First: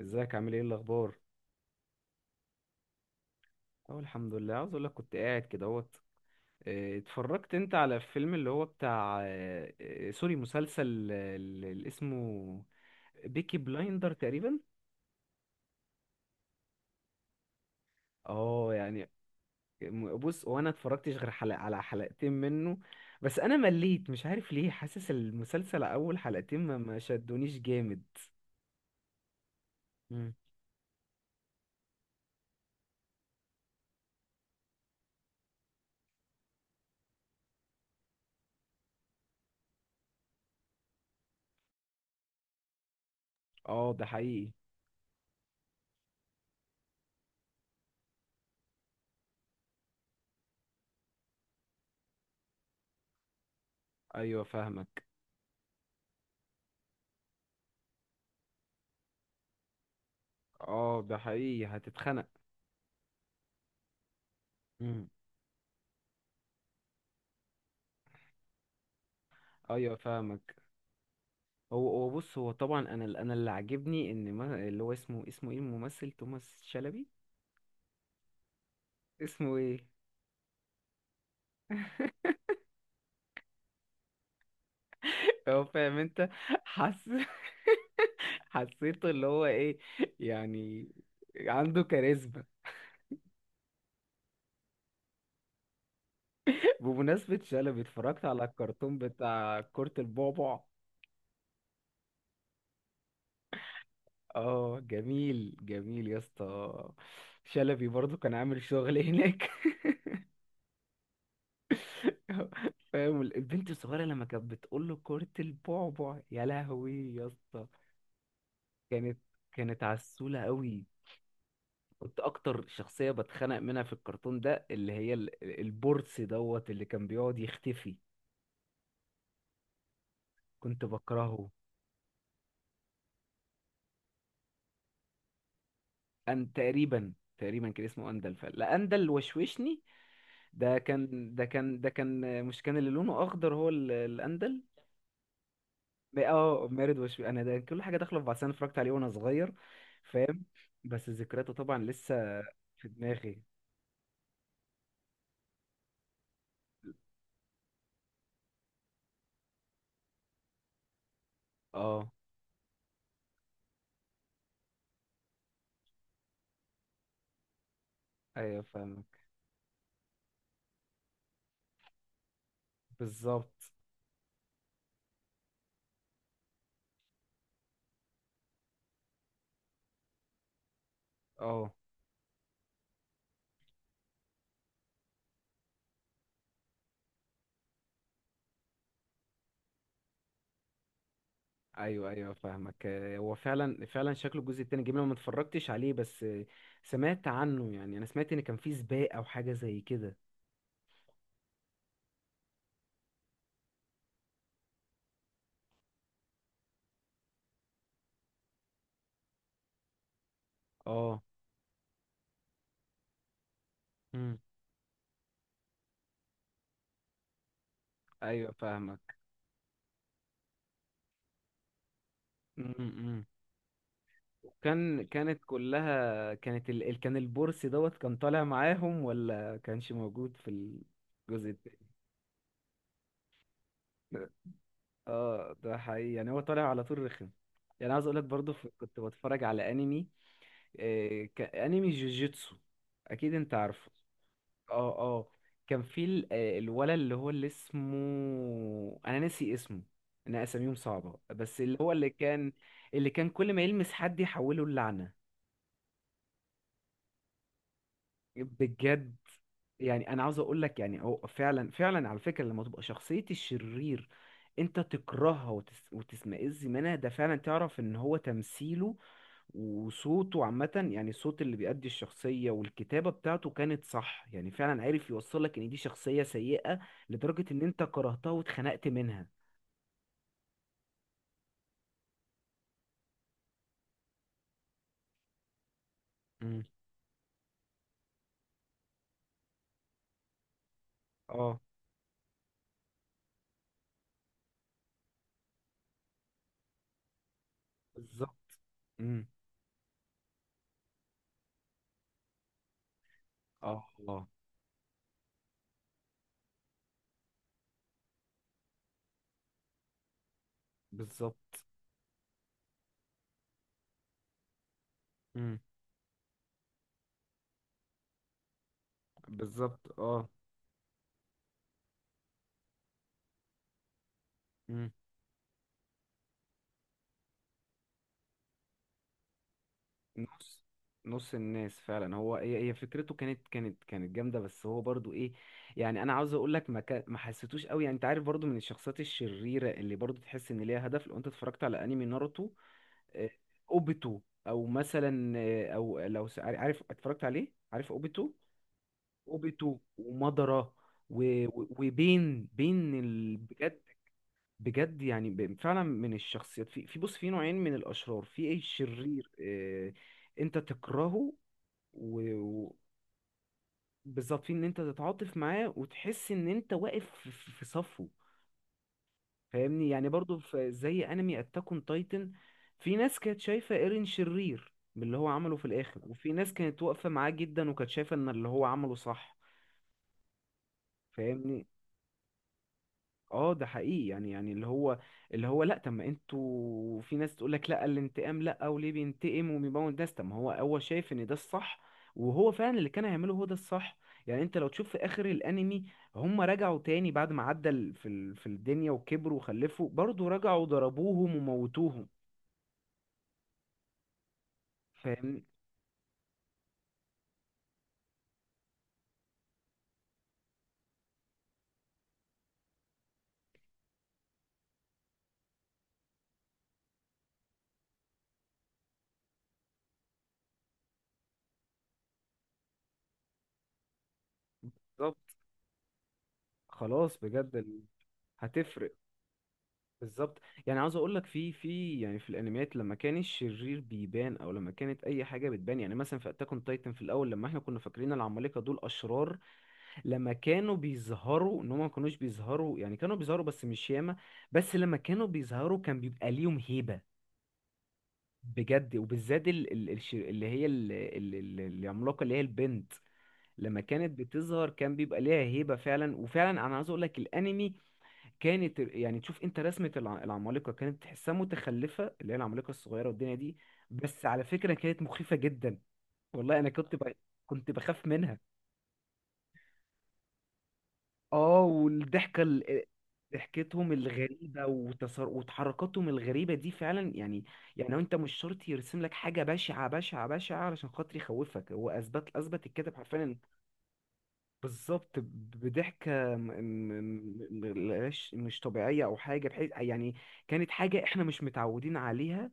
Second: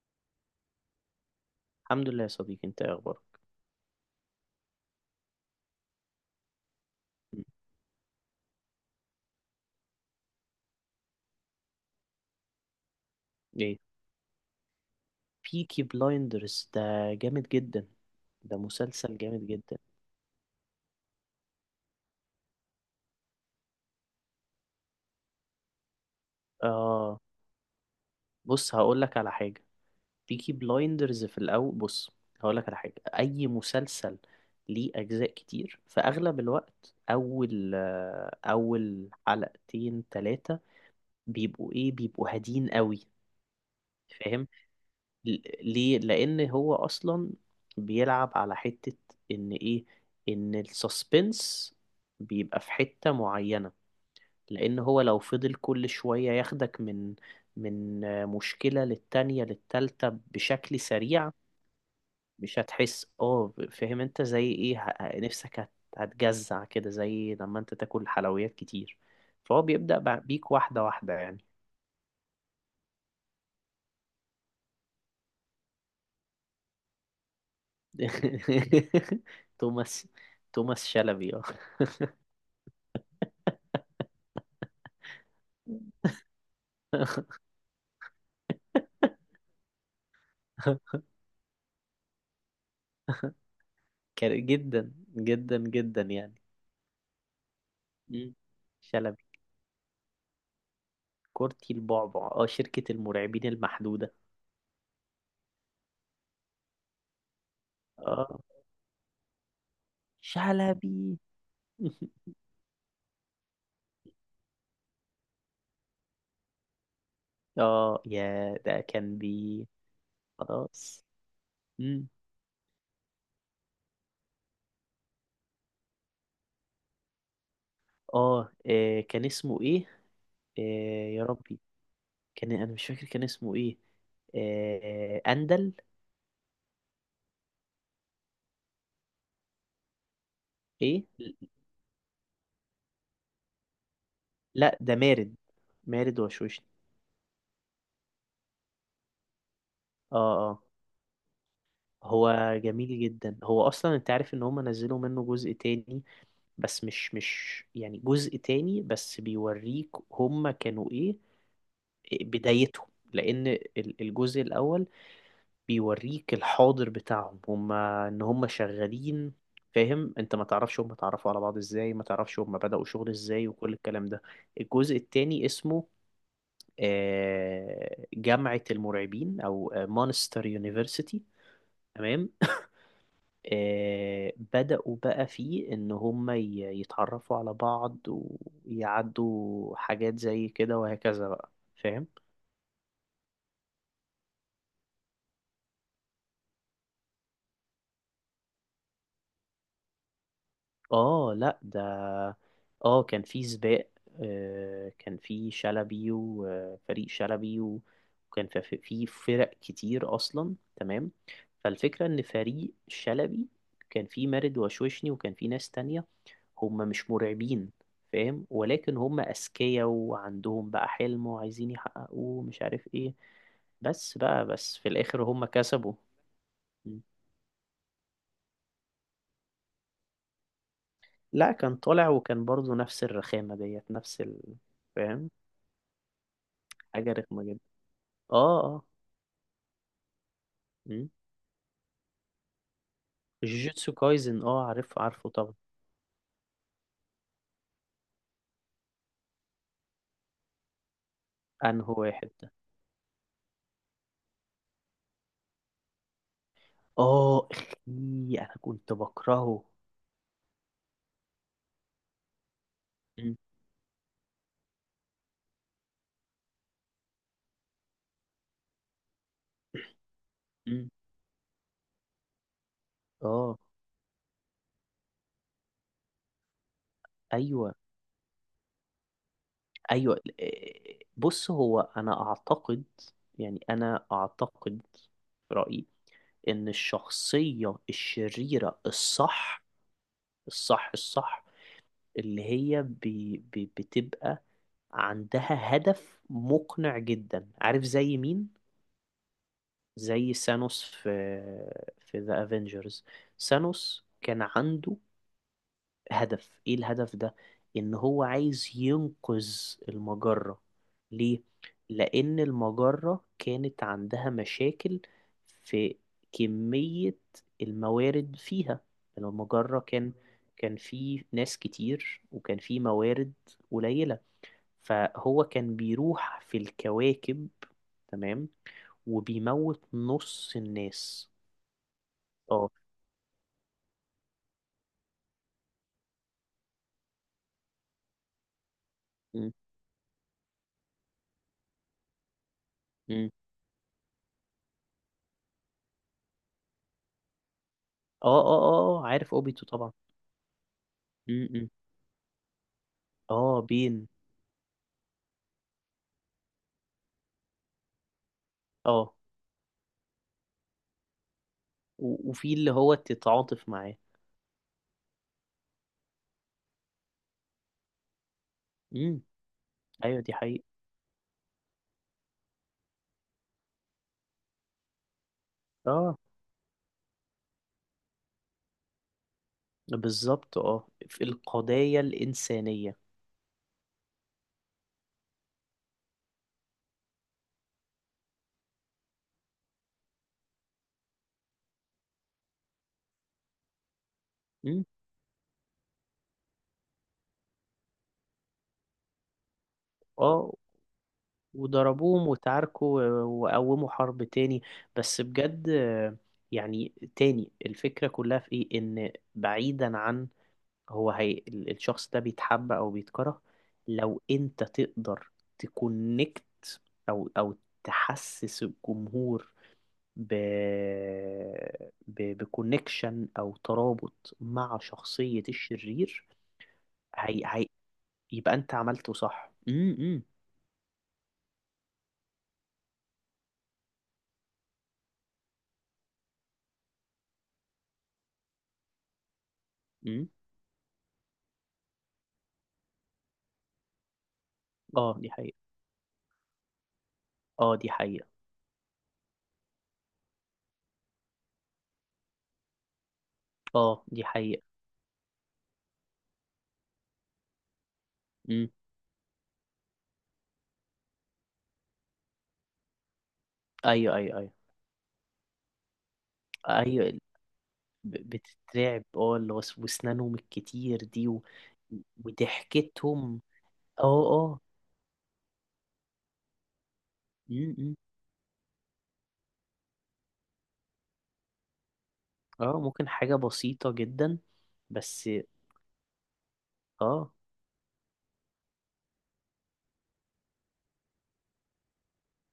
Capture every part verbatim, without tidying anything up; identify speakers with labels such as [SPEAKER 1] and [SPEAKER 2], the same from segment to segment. [SPEAKER 1] ازيك عامل ايه الاخبار؟
[SPEAKER 2] الحمد لله يا صديقي، انت ايه اخبارك؟
[SPEAKER 1] اه الحمد لله، عاوز اقول لك كنت قاعد كده اهوت. اه،
[SPEAKER 2] م.
[SPEAKER 1] اتفرجت انت على الفيلم اللي هو بتاع اه، اه، سوري، مسلسل اه، اللي اسمه بيكي
[SPEAKER 2] ايه،
[SPEAKER 1] بلايندر تقريبا.
[SPEAKER 2] بيكي بلايندرز ده جامد جدا. ده
[SPEAKER 1] اه يعني.
[SPEAKER 2] مسلسل جامد جدا.
[SPEAKER 1] م- بص، وانا اتفرجتش غير حلقة على حلقتين منه. بس انا مليت، مش عارف ليه، حاسس المسلسل اول حلقتين ما ما
[SPEAKER 2] اه،
[SPEAKER 1] شدونيش جامد.
[SPEAKER 2] بص هقول لك على حاجه.
[SPEAKER 1] مم.
[SPEAKER 2] بيكي بلايندرز في الاول، بص هقول لك على حاجه. اي مسلسل ليه اجزاء كتير، في اغلب الوقت اول آه، اول حلقتين ثلاثه، بيبقوا ايه، بيبقوا هادين قوي.
[SPEAKER 1] اه ده
[SPEAKER 2] فاهم؟
[SPEAKER 1] حقيقي.
[SPEAKER 2] ل- ليه؟ لان هو اصلا بيلعب على حتة، ان ايه، ان السسبنس بيبقى في حتة معينة،
[SPEAKER 1] ايوه
[SPEAKER 2] لان هو
[SPEAKER 1] فاهمك.
[SPEAKER 2] لو فضل كل شوية ياخدك من من آه، مشكلة للتانية للتالتة بشكل
[SPEAKER 1] اه ده
[SPEAKER 2] سريع،
[SPEAKER 1] حقيقي هتتخنق.
[SPEAKER 2] مش هتحس. اه فاهم انت زي ايه؟ ه-
[SPEAKER 1] مم.
[SPEAKER 2] ه- نفسك هت- هتجزع كده زي لما انت تاكل حلويات كتير، فهو
[SPEAKER 1] ايوه
[SPEAKER 2] بيبدأ بع- بيك
[SPEAKER 1] فاهمك.
[SPEAKER 2] واحدة واحدة يعني.
[SPEAKER 1] هو هو بص، هو طبعا، انا ال- انا اللي عاجبني ان ما اللي هو اسمه اسمه ايه الممثل؟ توماس شلبي. اسمه ايه؟
[SPEAKER 2] توماس. توماس شلبي، اه.
[SPEAKER 1] هو فاهم انت. حس حسيته اللي هو ايه يعني، عنده كاريزما.
[SPEAKER 2] كان جدا جدا جدا يعني.
[SPEAKER 1] بمناسبة شلبي، اتفرجت
[SPEAKER 2] مم.
[SPEAKER 1] على الكرتون
[SPEAKER 2] شلبي.
[SPEAKER 1] بتاع كرة البعبع.
[SPEAKER 2] كورتي البعبع، اه شركة المرعبين المحدودة.
[SPEAKER 1] اه جميل جميل يا اسطى. شلبي برضو كان
[SPEAKER 2] اه،
[SPEAKER 1] عامل شغل هناك
[SPEAKER 2] شلبي.
[SPEAKER 1] فاهم البنت الصغيرة لما كانت بتقول له كرة البعبع، يا لهوي يا اسطى.
[SPEAKER 2] اه، يا ده
[SPEAKER 1] كانت
[SPEAKER 2] كان بي.
[SPEAKER 1] كانت عسولة قوي.
[SPEAKER 2] خلاص. مم.
[SPEAKER 1] كنت اكتر شخصية بتخنق منها في الكرتون ده اللي هي ال- البورس دوت اللي كان بيقعد يختفي.
[SPEAKER 2] اه، آه، كان اسمه ايه؟ آه،
[SPEAKER 1] كنت
[SPEAKER 2] يا
[SPEAKER 1] بكرهه.
[SPEAKER 2] ربي، كان انا مش فاكر كان اسمه ايه. آه، اندل.
[SPEAKER 1] ان تقريبا، تقريبا كان اسمه اندل، فلا، اندل وشوشني. ده
[SPEAKER 2] ايه؟
[SPEAKER 1] كان ده كان ده كان مش، كان اللي لونه اخضر هو ال- الاندل.
[SPEAKER 2] لا، ده مارد. مارد وشوشني.
[SPEAKER 1] اه مارد وشوش انا. ده كل حاجة داخلة في بعض. انا اتفرجت عليه وانا صغير،
[SPEAKER 2] اه،
[SPEAKER 1] فاهم.
[SPEAKER 2] اه.
[SPEAKER 1] بس ذكرياته طبعا لسه
[SPEAKER 2] هو
[SPEAKER 1] في
[SPEAKER 2] جميل جدا،
[SPEAKER 1] دماغي.
[SPEAKER 2] هو اصلا انت عارف ان هم نزلوا منه جزء تاني، بس مش مش يعني جزء تاني، بس بيوريك هما كانوا ايه،
[SPEAKER 1] اه.
[SPEAKER 2] بدايتهم. لان ال- الجزء الاول بيوريك الحاضر بتاعهم، هما ان هما
[SPEAKER 1] ايوه فاهمك.
[SPEAKER 2] شغالين. فاهم انت ما تعرفش هما اتعرفوا على بعض ازاي، ما تعرفش هما بدأوا شغل ازاي
[SPEAKER 1] بالظبط.
[SPEAKER 2] وكل الكلام ده. الجزء التاني اسمه آه، جامعة المرعبين او مانستر يونيفرسيتي.
[SPEAKER 1] اه
[SPEAKER 2] تمام. آه، بدأوا بقى فيه إن هم ي- يتعرفوا على بعض ويعدوا حاجات زي كده وهكذا بقى. فاهم؟
[SPEAKER 1] ايوه ايوه فاهمك. آه، هو فعلا فعلا شكله الجزء التاني جميل، أنا ما اتفرجتش عليه. بس آه، سمعت عنه. يعني انا سمعت ان كان فيه سباق او حاجه زي كده.
[SPEAKER 2] آه لأ ده. آه، كان في سباق. آه، كان في شلبي وفريق شلبي و- وكان في في في فرق كتير أصلا. تمام.
[SPEAKER 1] اه.
[SPEAKER 2] فالفكرة إن فريق شلبي كان في
[SPEAKER 1] مم.
[SPEAKER 2] مارد وشوشني وكان في ناس تانية، هم مش مرعبين. فاهم؟
[SPEAKER 1] ايوه
[SPEAKER 2] ولكن
[SPEAKER 1] فاهمك.
[SPEAKER 2] هم أذكياء وعندهم بقى حلم وعايزين يحققوه، مش عارف ايه.
[SPEAKER 1] امم
[SPEAKER 2] بس بقى بس في
[SPEAKER 1] كان
[SPEAKER 2] الآخر
[SPEAKER 1] كانت
[SPEAKER 2] هم كسبوا.
[SPEAKER 1] كلها، كانت ال...
[SPEAKER 2] م.
[SPEAKER 1] ال- كان البورس دوت كان طالع معاهم ولا كانش موجود في الجزء
[SPEAKER 2] لا، كان
[SPEAKER 1] التاني؟
[SPEAKER 2] طالع وكان برضو نفس الرخامة ديت، نفس ال... فاهم.
[SPEAKER 1] اه ده حقيقي، يعني هو طالع على طول
[SPEAKER 2] حاجة
[SPEAKER 1] رخم.
[SPEAKER 2] رخمة جدا.
[SPEAKER 1] يعني عايز اقول لك برضو
[SPEAKER 2] اه،
[SPEAKER 1] في...
[SPEAKER 2] اه.
[SPEAKER 1] كنت بتفرج على انمي،
[SPEAKER 2] م.
[SPEAKER 1] آه... ك... انمي جوجيتسو، اكيد انت عارفه.
[SPEAKER 2] جوجوتسو كايزن، اه
[SPEAKER 1] اه
[SPEAKER 2] عارفه عارفه
[SPEAKER 1] اه.
[SPEAKER 2] طبعا.
[SPEAKER 1] كان في ال- آه، الولد اللي هو، اللي اسمه انا ناسي اسمه، انا اساميهم صعبة، بس اللي
[SPEAKER 2] انه
[SPEAKER 1] هو اللي
[SPEAKER 2] واحد ده.
[SPEAKER 1] كان، اللي كان كل ما يلمس حد يحوله اللعنة،
[SPEAKER 2] اه، اخي. انا كنت
[SPEAKER 1] بجد.
[SPEAKER 2] بكرهه.
[SPEAKER 1] يعني انا عاوز اقول لك، يعني هو فعلا فعلا على فكره، لما تبقى شخصيه
[SPEAKER 2] م.
[SPEAKER 1] الشرير انت تكرهها وتس وتسمئز منها، ده فعلا تعرف ان هو تمثيله وصوته
[SPEAKER 2] م.
[SPEAKER 1] عامه، يعني الصوت اللي بيأدي الشخصيه والكتابه بتاعته
[SPEAKER 2] اه.
[SPEAKER 1] كانت صح، يعني فعلا عارف يوصل لك ان دي شخصيه سيئه لدرجه ان
[SPEAKER 2] ايوه
[SPEAKER 1] انت كرهتها واتخنقت منها.
[SPEAKER 2] ايوه، إيه، بص هو انا اعتقد، يعني انا اعتقد في رايي
[SPEAKER 1] امم
[SPEAKER 2] ان الشخصيه الشريره الصح، الصح الصح،
[SPEAKER 1] اه
[SPEAKER 2] اللي هي بي بي بتبقى عندها هدف مقنع جدا. عارف زي
[SPEAKER 1] بالظبط.
[SPEAKER 2] مين؟
[SPEAKER 1] امم
[SPEAKER 2] زي سانوس في في ذا افنجرز.
[SPEAKER 1] اه
[SPEAKER 2] سانوس
[SPEAKER 1] اه
[SPEAKER 2] كان عنده هدف، ايه الهدف ده؟ ان هو عايز ينقذ المجرة. ليه؟
[SPEAKER 1] بالظبط.
[SPEAKER 2] لان المجرة كانت عندها مشاكل
[SPEAKER 1] امم
[SPEAKER 2] في كمية الموارد فيها. يعني المجرة
[SPEAKER 1] بالظبط
[SPEAKER 2] كان
[SPEAKER 1] اه.
[SPEAKER 2] كان في ناس كتير وكان في موارد قليلة،
[SPEAKER 1] مم.
[SPEAKER 2] فهو كان بيروح في الكواكب، تمام، وبيموت نص
[SPEAKER 1] نص
[SPEAKER 2] الناس.
[SPEAKER 1] نص الناس فعلا، هو هي
[SPEAKER 2] اه.
[SPEAKER 1] هي فكرته كانت كانت كانت جامده. بس هو برضو ايه، يعني انا عاوز اقول لك ما كا- ما حسيتوش قوي. يعني انت عارف برضو من الشخصيات
[SPEAKER 2] م-
[SPEAKER 1] الشريره اللي برضو تحس ان ليها هدف، لو انت اتفرجت على انمي ناروتو،
[SPEAKER 2] م.
[SPEAKER 1] آه، اوبيتو، او مثلا آه، او لو س- عارف اتفرجت عليه، عارف
[SPEAKER 2] اه
[SPEAKER 1] اوبيتو.
[SPEAKER 2] اه اه، آه، عارف اوبيتو
[SPEAKER 1] اوبيتو
[SPEAKER 2] طبعا.
[SPEAKER 1] ومادارا و-
[SPEAKER 2] م-
[SPEAKER 1] و-
[SPEAKER 2] م.
[SPEAKER 1] وبين، بين ال...
[SPEAKER 2] اه،
[SPEAKER 1] بجد.
[SPEAKER 2] بين.
[SPEAKER 1] بجد يعني ب- فعلا من الشخصيات، في في بص، في نوعين من الاشرار، في ايه،
[SPEAKER 2] اه،
[SPEAKER 1] الشرير، آه، انت تكرهه
[SPEAKER 2] و- وفي
[SPEAKER 1] و-
[SPEAKER 2] اللي هو تتعاطف معاه.
[SPEAKER 1] وبالظبط في ان انت تتعاطف معاه وتحس ان انت واقف في في- في صفه،
[SPEAKER 2] امم.
[SPEAKER 1] فاهمني. يعني
[SPEAKER 2] ايوه، دي
[SPEAKER 1] برضو
[SPEAKER 2] حقيقة.
[SPEAKER 1] في زي انمي اتاك اون تايتن، في ناس كانت شايفة ايرين شرير من اللي هو عمله في الاخر،
[SPEAKER 2] اه،
[SPEAKER 1] وفي ناس كانت واقفة معاه جدا وكانت شايفة ان اللي هو عمله صح،
[SPEAKER 2] بالظبط، اه في
[SPEAKER 1] فاهمني.
[SPEAKER 2] القضايا الإنسانية.
[SPEAKER 1] اه ده حقيقي. يعني يعني اللي هو، اللي هو، لا، طب ما انتوا، في ناس تقول لك لا الانتقام، لا، وليه بينتقم وبيموت ناس؟ طب ما هو هو شايف ان ده الصح، وهو فعلا اللي كان هيعمله هو ده الصح. يعني انت لو
[SPEAKER 2] امم.
[SPEAKER 1] تشوف في اخر الانمي، هم رجعوا تاني بعد ما عدى ال- في ال- في الدنيا وكبروا وخلفوا، برضه
[SPEAKER 2] اه،
[SPEAKER 1] رجعوا ضربوهم وموتوهم،
[SPEAKER 2] وضربوهم وتعاركوا و- وقوموا حرب تاني. بس
[SPEAKER 1] فاهمني.
[SPEAKER 2] بجد. آه، يعني تاني الفكرة كلها في ايه، ان بعيدا عن هو هي ال- الشخص ده بيتحب او بيتكره، لو انت تقدر تكونكت او او تحسس الجمهور ب... ب... بكونكشن او ترابط مع
[SPEAKER 1] بالظبط.
[SPEAKER 2] شخصية الشرير.
[SPEAKER 1] خلاص
[SPEAKER 2] هي...
[SPEAKER 1] بجد
[SPEAKER 2] هي...
[SPEAKER 1] ال-
[SPEAKER 2] يبقى انت
[SPEAKER 1] هتفرق.
[SPEAKER 2] عملته صح. امم.
[SPEAKER 1] بالظبط. يعني عاوز اقول لك في في يعني في الانميات، لما كان الشرير بيبان او لما كانت اي حاجه بتبان، يعني مثلا في اتاك اون تايتن في الاول، لما احنا كنا فاكرين العمالقه دول اشرار،
[SPEAKER 2] امم.
[SPEAKER 1] لما كانوا بيظهروا، ان هم ما كانوش بيظهروا، يعني كانوا بيظهروا بس مش ياما، بس لما
[SPEAKER 2] اه،
[SPEAKER 1] كانوا
[SPEAKER 2] دي حقيقة.
[SPEAKER 1] بيظهروا كان بيبقى ليهم هيبه
[SPEAKER 2] اه، دي حقيقة.
[SPEAKER 1] بجد. وبالذات ال ال الش- اللي هي ال ال ال- العملاقه اللي هي البنت، لما
[SPEAKER 2] اه،
[SPEAKER 1] كانت
[SPEAKER 2] دي حقيقة.
[SPEAKER 1] بتظهر كان بيبقى ليها هيبه فعلا. وفعلا انا عاوز اقول لك، الانمي
[SPEAKER 2] امم.
[SPEAKER 1] كانت، يعني تشوف انت رسمة الع- العمالقة كانت تحسها متخلفة، اللي هي العمالقة الصغيرة والدنيا دي،
[SPEAKER 2] ايوه
[SPEAKER 1] بس
[SPEAKER 2] ايوه
[SPEAKER 1] على
[SPEAKER 2] ايوه
[SPEAKER 1] فكرة كانت مخيفة جدا. والله انا كنت
[SPEAKER 2] ايوه.
[SPEAKER 1] ب... كنت بخاف
[SPEAKER 2] ب-
[SPEAKER 1] منها.
[SPEAKER 2] بتترعب، اه اللي هو س- واسنانهم الكتير دي و...
[SPEAKER 1] اه والضحكة ال...
[SPEAKER 2] وضحكتهم.
[SPEAKER 1] ضحكتهم
[SPEAKER 2] اه، اه.
[SPEAKER 1] الغريبة وتصر... وتحركاتهم الغريبة دي فعلا، يعني.
[SPEAKER 2] امم.
[SPEAKER 1] يعني
[SPEAKER 2] إمم.
[SPEAKER 1] هو انت مش شرط يرسم لك حاجة بشعة بشعة بشعة علشان خاطر يخوفك، هو اثبت اثبت
[SPEAKER 2] اه،
[SPEAKER 1] الكاتب
[SPEAKER 2] ممكن حاجة
[SPEAKER 1] حرفيا.
[SPEAKER 2] بسيطة جدا.
[SPEAKER 1] بالظبط
[SPEAKER 2] بس.
[SPEAKER 1] ب- بضحكة م-
[SPEAKER 2] اه
[SPEAKER 1] م- م- مش مش طبيعية أو حاجة، بحيث يعني كانت حاجة إحنا مش متعودين عليها،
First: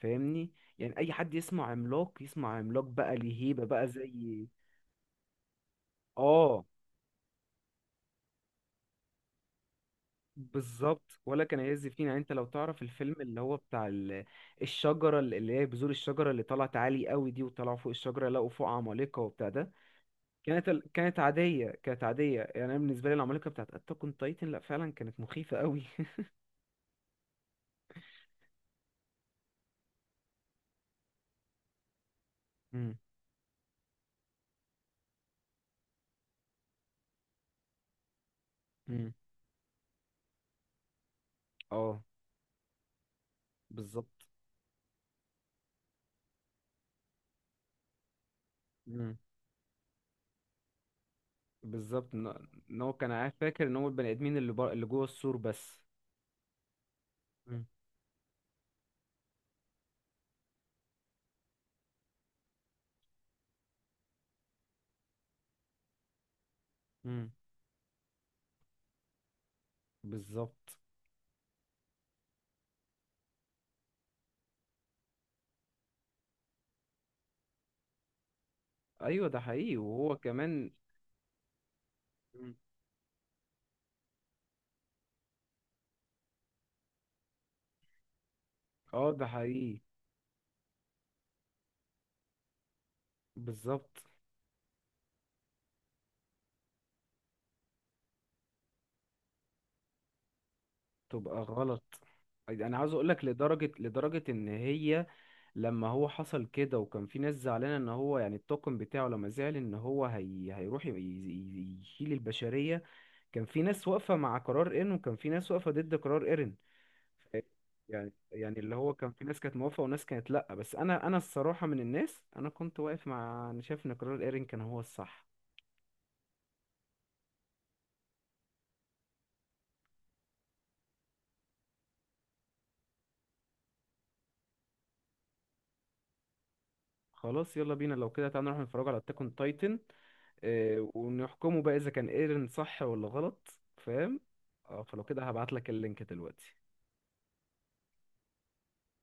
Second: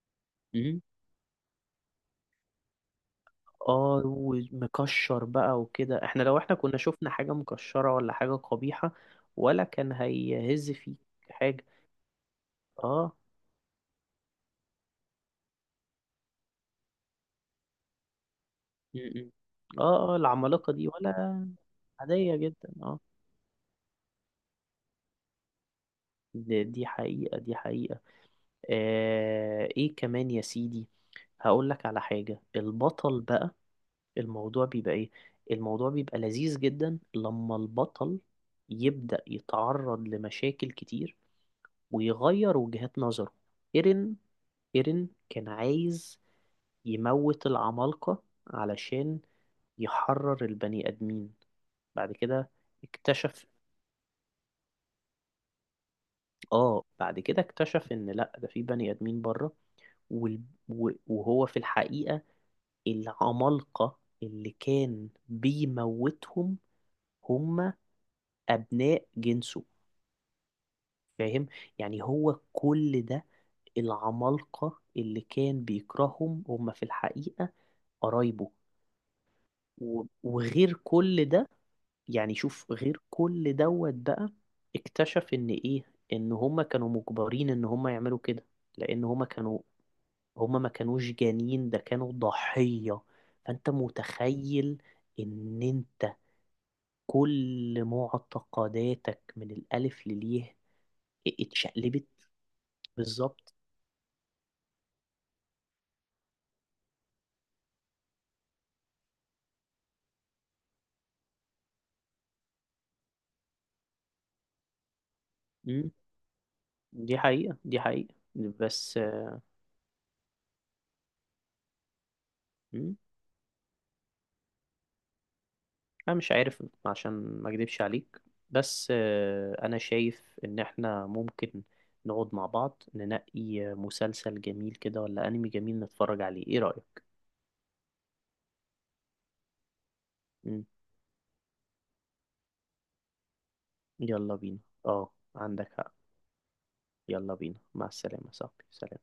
[SPEAKER 1] فاهمني.
[SPEAKER 2] إمم.
[SPEAKER 1] يعني أي حد يسمع عملاق، يسمع عملاق بقى ليه هيبة بقى
[SPEAKER 2] اه،
[SPEAKER 1] زي.
[SPEAKER 2] ومكشر بقى وكده، احنا لو احنا
[SPEAKER 1] آه
[SPEAKER 2] كنا شفنا حاجة مكشرة ولا حاجة قبيحة ولا كان هيهز فيك
[SPEAKER 1] بالظبط ولا كان
[SPEAKER 2] حاجة.
[SPEAKER 1] يزفين. يعني أنت لو تعرف الفيلم
[SPEAKER 2] اه.
[SPEAKER 1] اللي هو بتاع ال- الشجرة، اللي هي بذور الشجرة اللي طلعت عالي قوي دي، وطلعوا فوق الشجرة لقوا فوق
[SPEAKER 2] م-
[SPEAKER 1] عمالقة
[SPEAKER 2] م.
[SPEAKER 1] وبتاع ده،
[SPEAKER 2] اه، اه.
[SPEAKER 1] كانت
[SPEAKER 2] العمالقة
[SPEAKER 1] ال-
[SPEAKER 2] دي
[SPEAKER 1] كانت
[SPEAKER 2] ولا
[SPEAKER 1] عادية كانت
[SPEAKER 2] عادية
[SPEAKER 1] عادية. يعني
[SPEAKER 2] جدا.
[SPEAKER 1] أنا
[SPEAKER 2] اه،
[SPEAKER 1] بالنسبة لي العمالقة بتاعت أتاك أون تايتن لأ، فعلا كانت مخيفة قوي.
[SPEAKER 2] دي دي حقيقة. دي حقيقة. آه، ايه كمان يا سيدي؟ هقول لك على حاجة. البطل بقى الموضوع بيبقى ايه؟ الموضوع بيبقى لذيذ جدا لما البطل
[SPEAKER 1] مم.
[SPEAKER 2] يبدأ يتعرض لمشاكل كتير
[SPEAKER 1] اه
[SPEAKER 2] ويغير وجهات نظره.
[SPEAKER 1] بالظبط.
[SPEAKER 2] ايرين ايرين كان عايز يموت العمالقة
[SPEAKER 1] مم.
[SPEAKER 2] علشان يحرر البني آدمين. بعد
[SPEAKER 1] بالظبط ان،
[SPEAKER 2] كده
[SPEAKER 1] إن هو كان عارف،
[SPEAKER 2] اكتشف
[SPEAKER 1] فاكر ان هو البني ادمين اللي بر... اللي جوه السور بس.
[SPEAKER 2] اه بعد كده
[SPEAKER 1] مم.
[SPEAKER 2] اكتشف ان لا، ده في بني آدمين بره وال... و- وهو في الحقيقة العمالقة اللي كان بيموتهم
[SPEAKER 1] مم.
[SPEAKER 2] هم أبناء جنسه.
[SPEAKER 1] بالظبط.
[SPEAKER 2] فاهم؟ يعني هو كل ده العمالقة اللي كان بيكرههم هم في الحقيقة قرايبه.
[SPEAKER 1] ايوه ده حقيقي
[SPEAKER 2] و-
[SPEAKER 1] وهو كمان.
[SPEAKER 2] وغير كل ده، يعني
[SPEAKER 1] مم.
[SPEAKER 2] شوف غير كل دوت بقى، اكتشف ان ايه، ان هما كانوا مجبرين ان هما يعملوا كده، لان
[SPEAKER 1] اه
[SPEAKER 2] هما
[SPEAKER 1] ده
[SPEAKER 2] كانوا
[SPEAKER 1] حقيقي.
[SPEAKER 2] هما ما كانوش جانين، ده كانوا ضحية. فانت
[SPEAKER 1] بالظبط
[SPEAKER 2] متخيل ان انت كل معتقداتك من الالف لليه
[SPEAKER 1] تبقى غلط.
[SPEAKER 2] اتشقلبت.
[SPEAKER 1] انا عاوز اقول لك
[SPEAKER 2] بالظبط.
[SPEAKER 1] لدرجه لدرجه ان هي لما هو حصل كده، وكان في ناس زعلانه ان هو يعني الطاقم بتاعه لما زعل ان هو هي... هيروح ي- ي- يشيل البشريه، كان في ناس واقفه مع قرار ايرن وكان في ناس واقفه
[SPEAKER 2] امم.
[SPEAKER 1] ضد قرار ايرن.
[SPEAKER 2] دي حقيقة، دي
[SPEAKER 1] يعني
[SPEAKER 2] حقيقة
[SPEAKER 1] يعني اللي هو
[SPEAKER 2] بس.
[SPEAKER 1] كان في ناس كانت موافقة وناس كانت لأ. بس أنا أنا الصراحة من الناس، أنا كنت
[SPEAKER 2] مم.
[SPEAKER 1] واقف مع، أنا شايف إن قرار إيرين كان هو الصح.
[SPEAKER 2] انا مش عارف، عشان ما اكدبش عليك، بس. آه، انا شايف ان احنا ممكن نقعد مع بعض ننقي مسلسل جميل كده ولا انمي جميل نتفرج عليه. ايه رأيك؟
[SPEAKER 1] خلاص يلا بينا، لو كده تعالى نروح نتفرج على أتاك أون تايتن
[SPEAKER 2] مم.
[SPEAKER 1] ونحكمه بقى، إذا كان إيرين صح ولا غلط، فاهم.
[SPEAKER 2] يلا بينا.
[SPEAKER 1] اه فلو
[SPEAKER 2] اه،
[SPEAKER 1] كده هبعتلك
[SPEAKER 2] عندك حق.
[SPEAKER 1] اللينك دلوقتي.
[SPEAKER 2] يلا بينا، مع السلامة يا صاحبي، سلام.